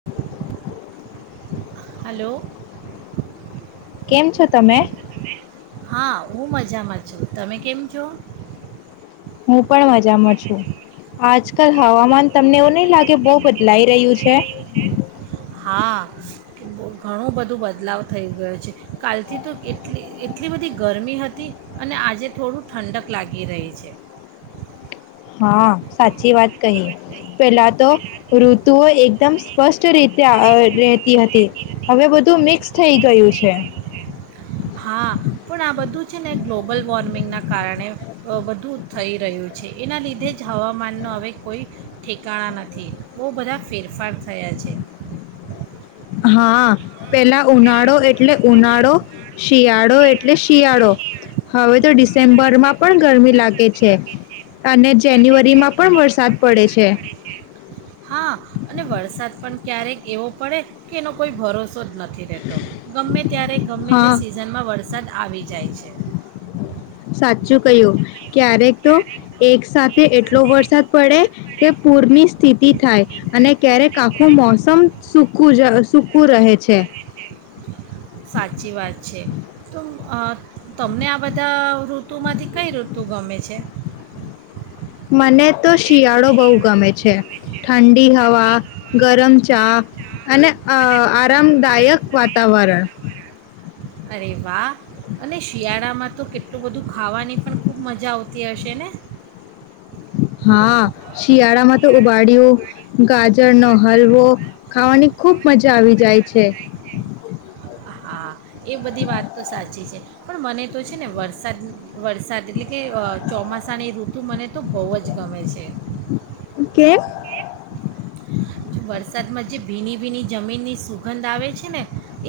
[inaudible] Hello. કેમ છો તમે? હા હું મજામાં છું તમે કેમ છ? હું પણ મજામાં છું આજ કાલ હવામાન તમને એવું નહીં લાગે બહુ બા લઈ રહ્યું છે. હા ઘણું બધું બદલાવ થઈ ગયો છે કાલથી તો એટલી એટલી બધી ગરમી હતી અને આજે થોડું ઠંડક લાગી રહી છે. હા સાચી વાત કહી પેલા તો ઋતુઓ એકદમ સ્પષ્ટ રીતે રતી હતી હવે બધું મિક્સ થઈ ગયું છે. હા પણ આ બધું છે ને ગ્લોબલ વોર્મિંગના કારણે બધું થઈ રહ્યું છે એના લીધે જ હવામાનના હવે કોઈ ઠેકાણા નથી બહુ બધા ફેરફાર થયા છે. હા પેલા ઉનાળો એટલે ઉનાળો શિયાળો એટલે શિયાળો હવે તો ડિસેમ્બર માં પણ ગરમી લાગે છે અને જાન્યુઆરીમાં પણ વરસાદ પડે છે. હા અને વરસાદ પણ ક્યારેક એવો પડે કે એનો કોઈ ભરોસો જ નથી. તો ગમે ત્યારે ગમે હા તે સિઝનમાં વરસાદ આવી જાય છે. સાચું કહ્યું ક્યારેક તો એક સાથે એટલો વરસાદ પડે કે પૂરની સ્થિતિ થાય અને ક્યારેક આખું મોસમ સકું જ સૂકું રહે છે. સાચી વાત છે તો અ તમને આ બધા ઋતુમાંથી કઈ ઋતુ ગમે છે. મને તો શિયાળો બહુ ગમે છે ઠંડી હવા ગરમ ચા અને આરામદાયક વાતાવરણ અરે વાહ અને શિયાળામાં તો કેટલું બધું ખાવાની પણ ખૂબ મજા આવતી હશે ને. હા શિયાળામાં તો ઉબાડિયું ગાજરનોો હલવો ખાવાની ખુબ મજા આવી જાય છે. હા એ બધી વાત તો સાચી છે. પણ મને તો છે ને વરસાદ વરસાદ એટલે કે ચોમાસાની ઋતુ મને તો બહુ જ ગમે છે. કેમ વરસાદમાં જે ભીની ભીની જમીનની સુગંધ આવે છે ને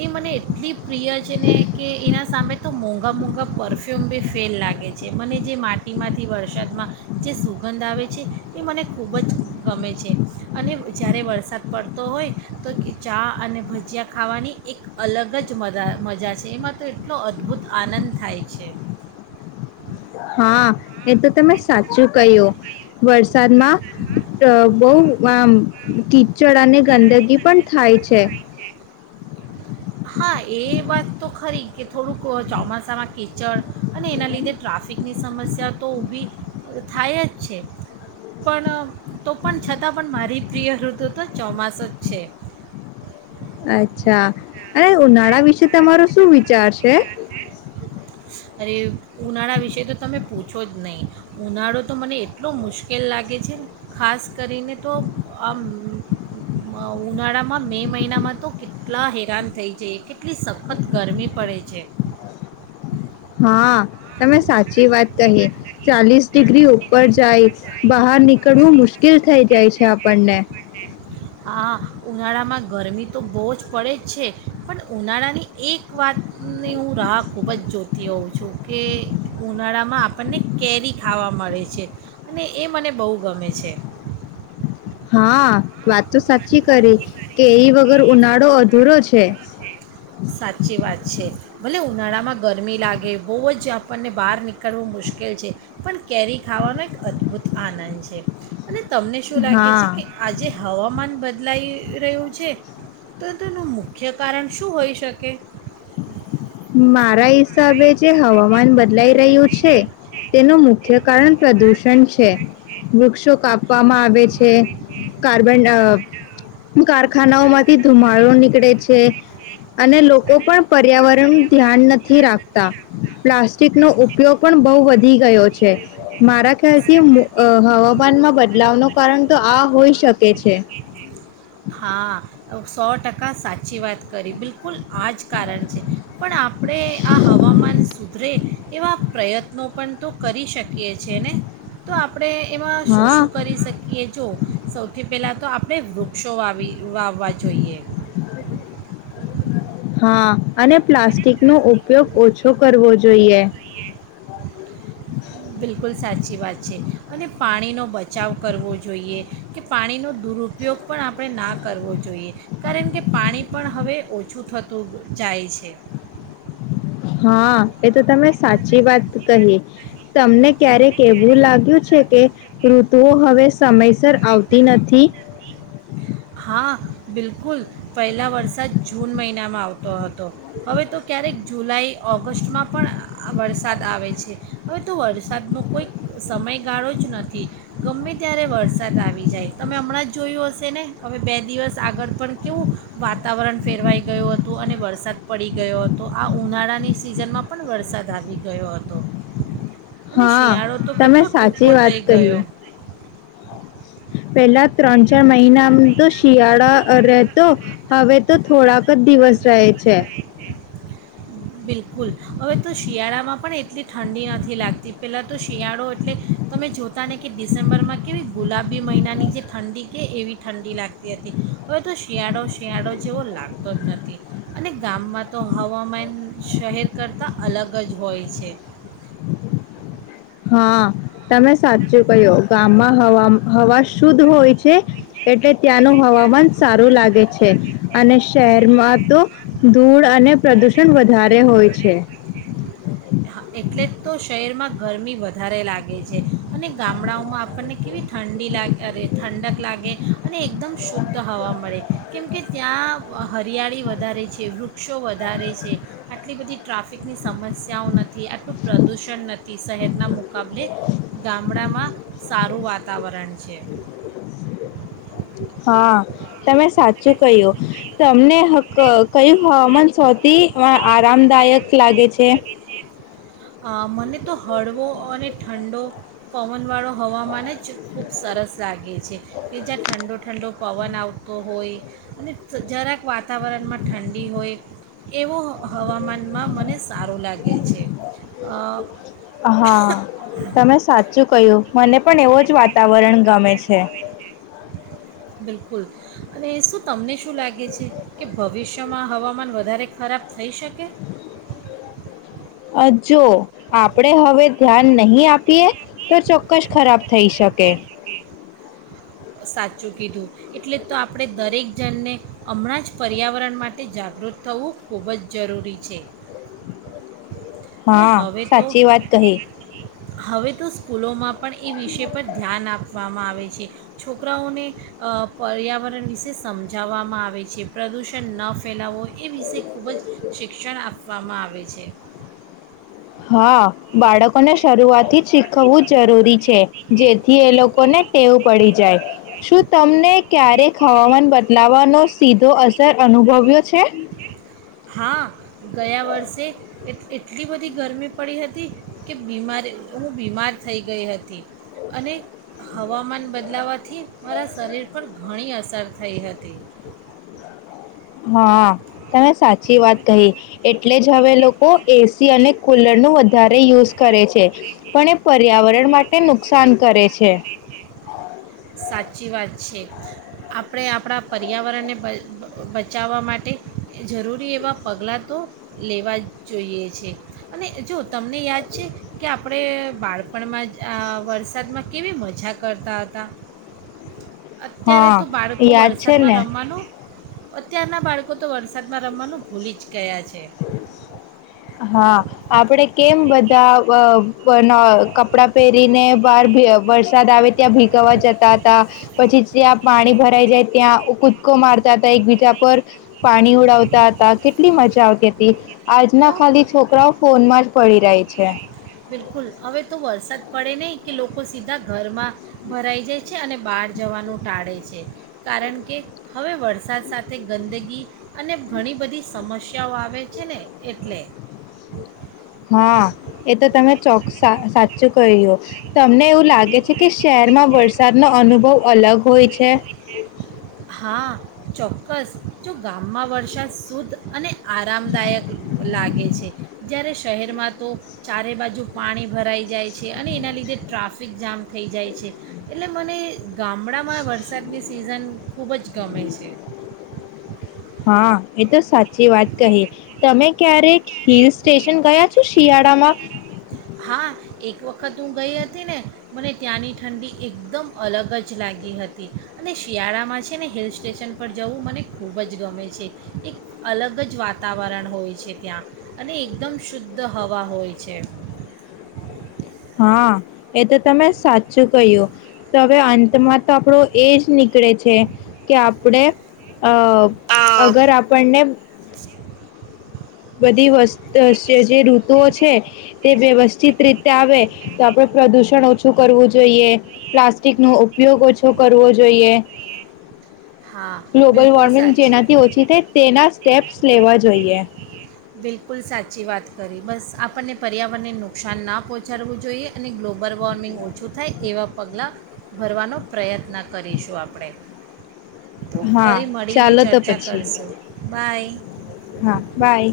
એ મને એટલી પ્રિય છે ને કે એના સામે તો મગ ઘ મોઘા પરફ્યુમ બી ફેલ લાગે છે મને જે માટીમાંથી વરસાદમાં જે સુગંધ આવે છે એ મને ખૂબ જ ગમે છે અને જ્યારે વરસાદ પડતો હોય તો ચા અને ભજીયા ખાવાની એક અલગ જ મા મજા છે એમાં તો એટલો અદ્ભુત આનંદ થાય છે. હા એ તો તમે સાચું કહ્યું વરસાદમાં બહ આ કીચડ અને ગંદગી પણ થાય છે. હા એ વાત તો ખરી કે થોડુંક ચોમાસામાં કીચડ અને એના લીધે ટ્રાફિકની સમસ્યા તો ઊભી થાય જ છે પણ તો પણ છતાં પણ મારી પ્રિય ઋતુ તો ચોમાસ જ છે. અચ્છા અને ઉનાળા વિશે તમારો શું વિચ ચાર છે. અરે ઉનાળા વિશે તો તમે પૂછો જ નહીં ઉનાળો તો મને એટલો મુશ્કેલ લાગે છે ખાસ કરીને તો આ ઉનાળામાં મે મહિનામાં તો કેટલા હેરાન થઈ જાય કેટલી સખત ગરમી પડે છે. હ. હા તમે સાચી વાત કહી ચાલીસ ડિગ્રી ઉપર જાય. બહાર નનીક ઘડવું મુશ્કેલ થઈ જાય છે આપણને. હા ઉનાળામાં ગરમી તો બહુ જ પડે જ છે પણ ઉનાળાની એક વાતની હું રાહ ખૂબ જ જોતી હોઉં. જો કે ઉળા આપણને કેરી ખાવા મળે છે અને એ મને બહુ ગમે છે. હા વાત તો સાચી કરી કે એ વગર ઉનાળો અધૂરો છે. સાચી વાત છે ભલે ઉનાળામાં ગરમી લાગે બહુ જ આપણને બહાર નીકળવું મુશ્કેલ છે પણ કેરી ખાવાનો એક અદ્ભુત આનંદ છે. અને તમને શું લાગે છે હા કે આજે હવામાન બ બદલાઈ રહ્યું છે તો તેનું મુખ્ય કારણ શું હોય શકે? મારા હિસાબે જે હવામાન બદલાઈ રહ્યું છે તેનું મુખ્ય કારણ પ્રદૂષણ છે વૃક્ષો કાપવામાં આવે છે કાર્બન કારખાનાઓ માંથી ધુમાડો નીકળે છે અને લોકો પણ પર્યાવરણ ધ્યાન નથી રાખતા પ્લાસ્ટિક નો ઉપયોગ પણ બહુ વધી ગયો છે મારા ખ્યાલથી હવામાનમાં બદલાવ ન કારણ તો આ હોઈ શકે છે. હા સો ટકા સાચી વાત કરી બિલકુલ આ જ કારણ છે. પણ આપણે આ હવામાન સુધરે એવા પ્રયત્નો પણ તો કરી શકીએ છ છેએ ને તો આપ આપણે એમાં શું હા શું કરી શકીએ જો સૌથી પેલા તો આપણેે વૃ શો વાવી વાવવા જોઈએ. હા અને પ્લાસ્ટિક નો ઉપયોગ ઓછો કરવો જોએ. જોઈએ. બિલકુલ સાચી વાત છે અને પાણીનો બચાવ કરવો જોઈએ કે પાણીનો દુરુપયોગ પણ આપણે ના કરવો જોઈએ કારણ કે પાણી પણ હવે ઓછું થતું જાય છે. હા એ તો તમે સાચી વાત કહી તમને ક્યારેક એવું લાગ્યું છે કે ઋતુઓ હવે સમયસર આવતી નથી. હા બિલકુલ પહેલાં વરસાદ જૂન મહિનામાં આવતો હતો હવે તો ક્યારેક જુલાઈ ઓગસ્ટમાં પણ વરસાદ આવે છે હવે તો વરસાદનો કોઈક સમયગાળો જ નથી ગમે ત્યારે વરસાદ આવી જાય તમે હમણાં જ જોયું હશે ને. હવે બે દિવસ આગળ પણ કેવું વાતાવરણ ફેરવાઈ ગયું હતું અને વરસાદ પડી ગયો હતો આ ઉનાળાની સિઝનમાં પણ વરસાદ આવી ગયો હતો. અને હા શિયાળો તો તમે કેટલો સાચી ટૂંકો વાત થઈ કહી. ગયો પેલા ત્રણ ચાર મહિનામ તો શિયાળા રહેતો હવે તો થોડાક જ દિવસ શહે છે. બિલકુલ હવે તો શિયાળામાં પણ એ એટલી ઠંડી નથી લાગતી પહેલાં તો શિયાળો એટલે તમે જોતા ને કે ડિસેમ્બરમાં કેવી ગુલાબી મહિનાની જે ઠંડી કે એવી ઠંડી લાગતી હતી હવે તો શિયાળો શિયાળો જેવો લાગતો જ નથી અને ગામમાં તો હવામાન શહેર કરતાં અલગ જ હોય છે. હા તમે સાચું કયો ગામમાં હ હવા શુદ્ધ હોય છે. એટલે ત્યાંનું હવામાન સારું લાગે છે અને શહેરમાં તો ધૂળ અને પ્રદુષણ વધારે હોય છે. એટલે તો શહેરમાં ગરમી વધારે લાગે છે અને ગામડાઓમાં આપણને કેવી ઠંડી લાગ અ ઠંડક લાગે અને એકદમ શુદ્ધ હવા મળે કેમકે ત્યાં હરિયાળી વધારે છે વૃક્ષો વધારે છે આટલી બધી ટ્રાફિકની સમસ્યા ત્યાં નથી આટલું પ્રદૂષણ નથી શહેરના મુકાબલે ગામડામાં સારું વાતાવરણ છે. હા તમે સાચું કહ્યું તમને. હક્ કયું હવામાન તી આરામદાયક લાગે છે. મને તો હળવો અને ઠંડો પવનવાળો હવામાન જ ખૂબ સરસ લાગે છે. છે કે જ્યાં ઠંડો ઠંડો પવન આવતો હોય અને જરાક વાતાવરણમાં ઠંડી હોય. એવો હવામાનમાં મને સારું લાગે છે. અ, હા તમે સાચું કયુ મને પણ એવો જ વાતાવરણ ગમે છે. છે. બિલકુલ, અને શું તમને શું લાગે છે કે ભવિષ્યમાં હવામાન વધારે ખરાબ થઈ શકે? અ જો. આપણે હવે ધ્યાન નહી આપીએ તો ચોક્કસ ખરાબ થઈ શકે. સાચું કીધું એટલે તો આપણે દરેક જણને હમણાં જ પર્યાવરણ માટે જાગૃત થવું ખૂબ જ જરૂરી છે. ને હા હવે સાચી વાત કહી હવે તો સ્કૂલોમાં પણ એ વિષય પર ધ્યાન આપવામાં આ આવે છે છોકરાઓને અ પર્યાવરણ વિશે સમજાવવામાં આવે છે, પ્રદૂષણ ન ફેલાવો એ વિશે ખૂબ જ શિક્ષણ આપ વામાં આવે આવેે છે. હા, બાળકોને શરૂઆતથી જ શીખવવું જરૂરી છે જેથી એ લોકોને ટેવ પડી જાય શું તમને ક્યારેક હવામાન બદલાવાનો સીધો અસર અનુભવ્યો છે? હા, ગયા વર્ષે એટ એટલી બધી ગરમી પડી હતી કે બીમાર હું બીમાર થઈ ગઈ હતી, અને હવામાન બદલાવાથી મારા શરીર પર ઘણી અસ સર થઈ હતી. હા તમે સાચી વાત કહી એટલે જ હવે લોકો એસી અને કુલર નું વધારે યુઝ કરે છે પણ એ પર્યાવરણ માટે નુકસાન કરે છે. સાચી વાત. છે આપણે આપણા પર્યાવરણને બ બચાવવા માટે જરૂરી એવાં પગલાં તો લેવા જોઈએ છે અને જો તમને યાદ છે કે આપણે બાળપણમાં આ વરસાદમાં કેવી મજા કરતા હતા! અત્યારે હા, તો બાળકો યાદ છે વરસાદમાં ને? રમવાનું અ ત્યારનાં બાળકો તો વરસાદમાં રમવાનું ભૂલી જ ગયા છે હા આપડે કેમ બધા અહ-અહ ન કપડા પહેરીને બહાર ભી અહ વરસાદ આવે ત્યાં ભીગાવા જતા હતા, પછી જ્યાં પાણી ભરાઈ જાય ત્યાં કૂદકો મારતા તા એકબીજા પર, પાણી ઉડાવતા હતા કેટલી મજા આવ તી હતી. આજના તો ખાલી છોકરાઓ ફોનમાં જ પડી રહે છે. બિલકુલ. હવે તો વરસાદ પડે નહીં કે લોકો સીધા ઘરમાં ભરાઈ જાય છે, અને બહાર જવાનું ટાળે છે, કારણ કે હવે વરસાદ સાથે ગંદગી અને ઘણી બધી સમસ્યાઓ આવે છે ને એટલે. હા એ તો તમે ચોક સા સાચું કહ્યું. તમને એવું લાગે છે કે શહેરમાં વરસાદ નો અનુભવ અલગ હોય છે? હા ચોક્કસ. જો ગામમાં વર્ષા શુદ્ધ અને આરામદાયક લાગે છે. જયારે શહેરમાં તો ચારે બાજુ પાણી ભરાઈ જાય છે અને એના લીધે ટ્રાફિક જામ થઈ જાય છે. એટલે મને ગામડામાં વરસાદની સિઝન ખૂબ જ ગમે છે. હા એ તો સાચ ચી વાત કહી. તમે ક્યારેક હિલ સ્ટેશન ગયા છો? શિયાળ માં હા એક વખત વખતું ગઈ હતી ને મને ત્યાંની ઠંડી એકદમ અલગ જ લાગી હતી અને શિયાળામાં છે ને હિલ સ્ટેશન પર જવું મને ખૂબ જ ગમે છે એક અલગ જ વાતાવરણ હોય છે ત્યાં અને એકદમ શુદ્ધ હવા હોય છે. હા એ તો તમે સાચું કહ્યું તો હવે અંતમાં તો આપણો એજ નીકળે છે કે આપણેે અ અ અગર આપણને બધી જે ઋતુઓ છે તે વ્યવસ્થિત રીતે આવે તો આપણે પ્રદુષણ ઓછું કરવું જોઈએ પ્લાસ્ટિક નો ઉપયોગ ઓછો કરવો જોઈએ. હા ગ્લોબલ બિલકુલ વોર્મિંગ સાચી જેનાથી ઓછી થાય તેના સ્ટેપ્સ લેવા જોઈએ. બિલકુલ સાચી વાત કરી બસ આપણને પર્યાવરણને નુકસાન ના પહોંચાડવું જોઈએ અને ગ્લોબલ વોર્મિંગ ઓછું થાય એવાં પગલાં ભરવાનો પ્રયત્ન કરીશું આપણે તો હા ફરી મળીને ચાલો તો ચર્ચા પછી કરશું બાય હા બાય.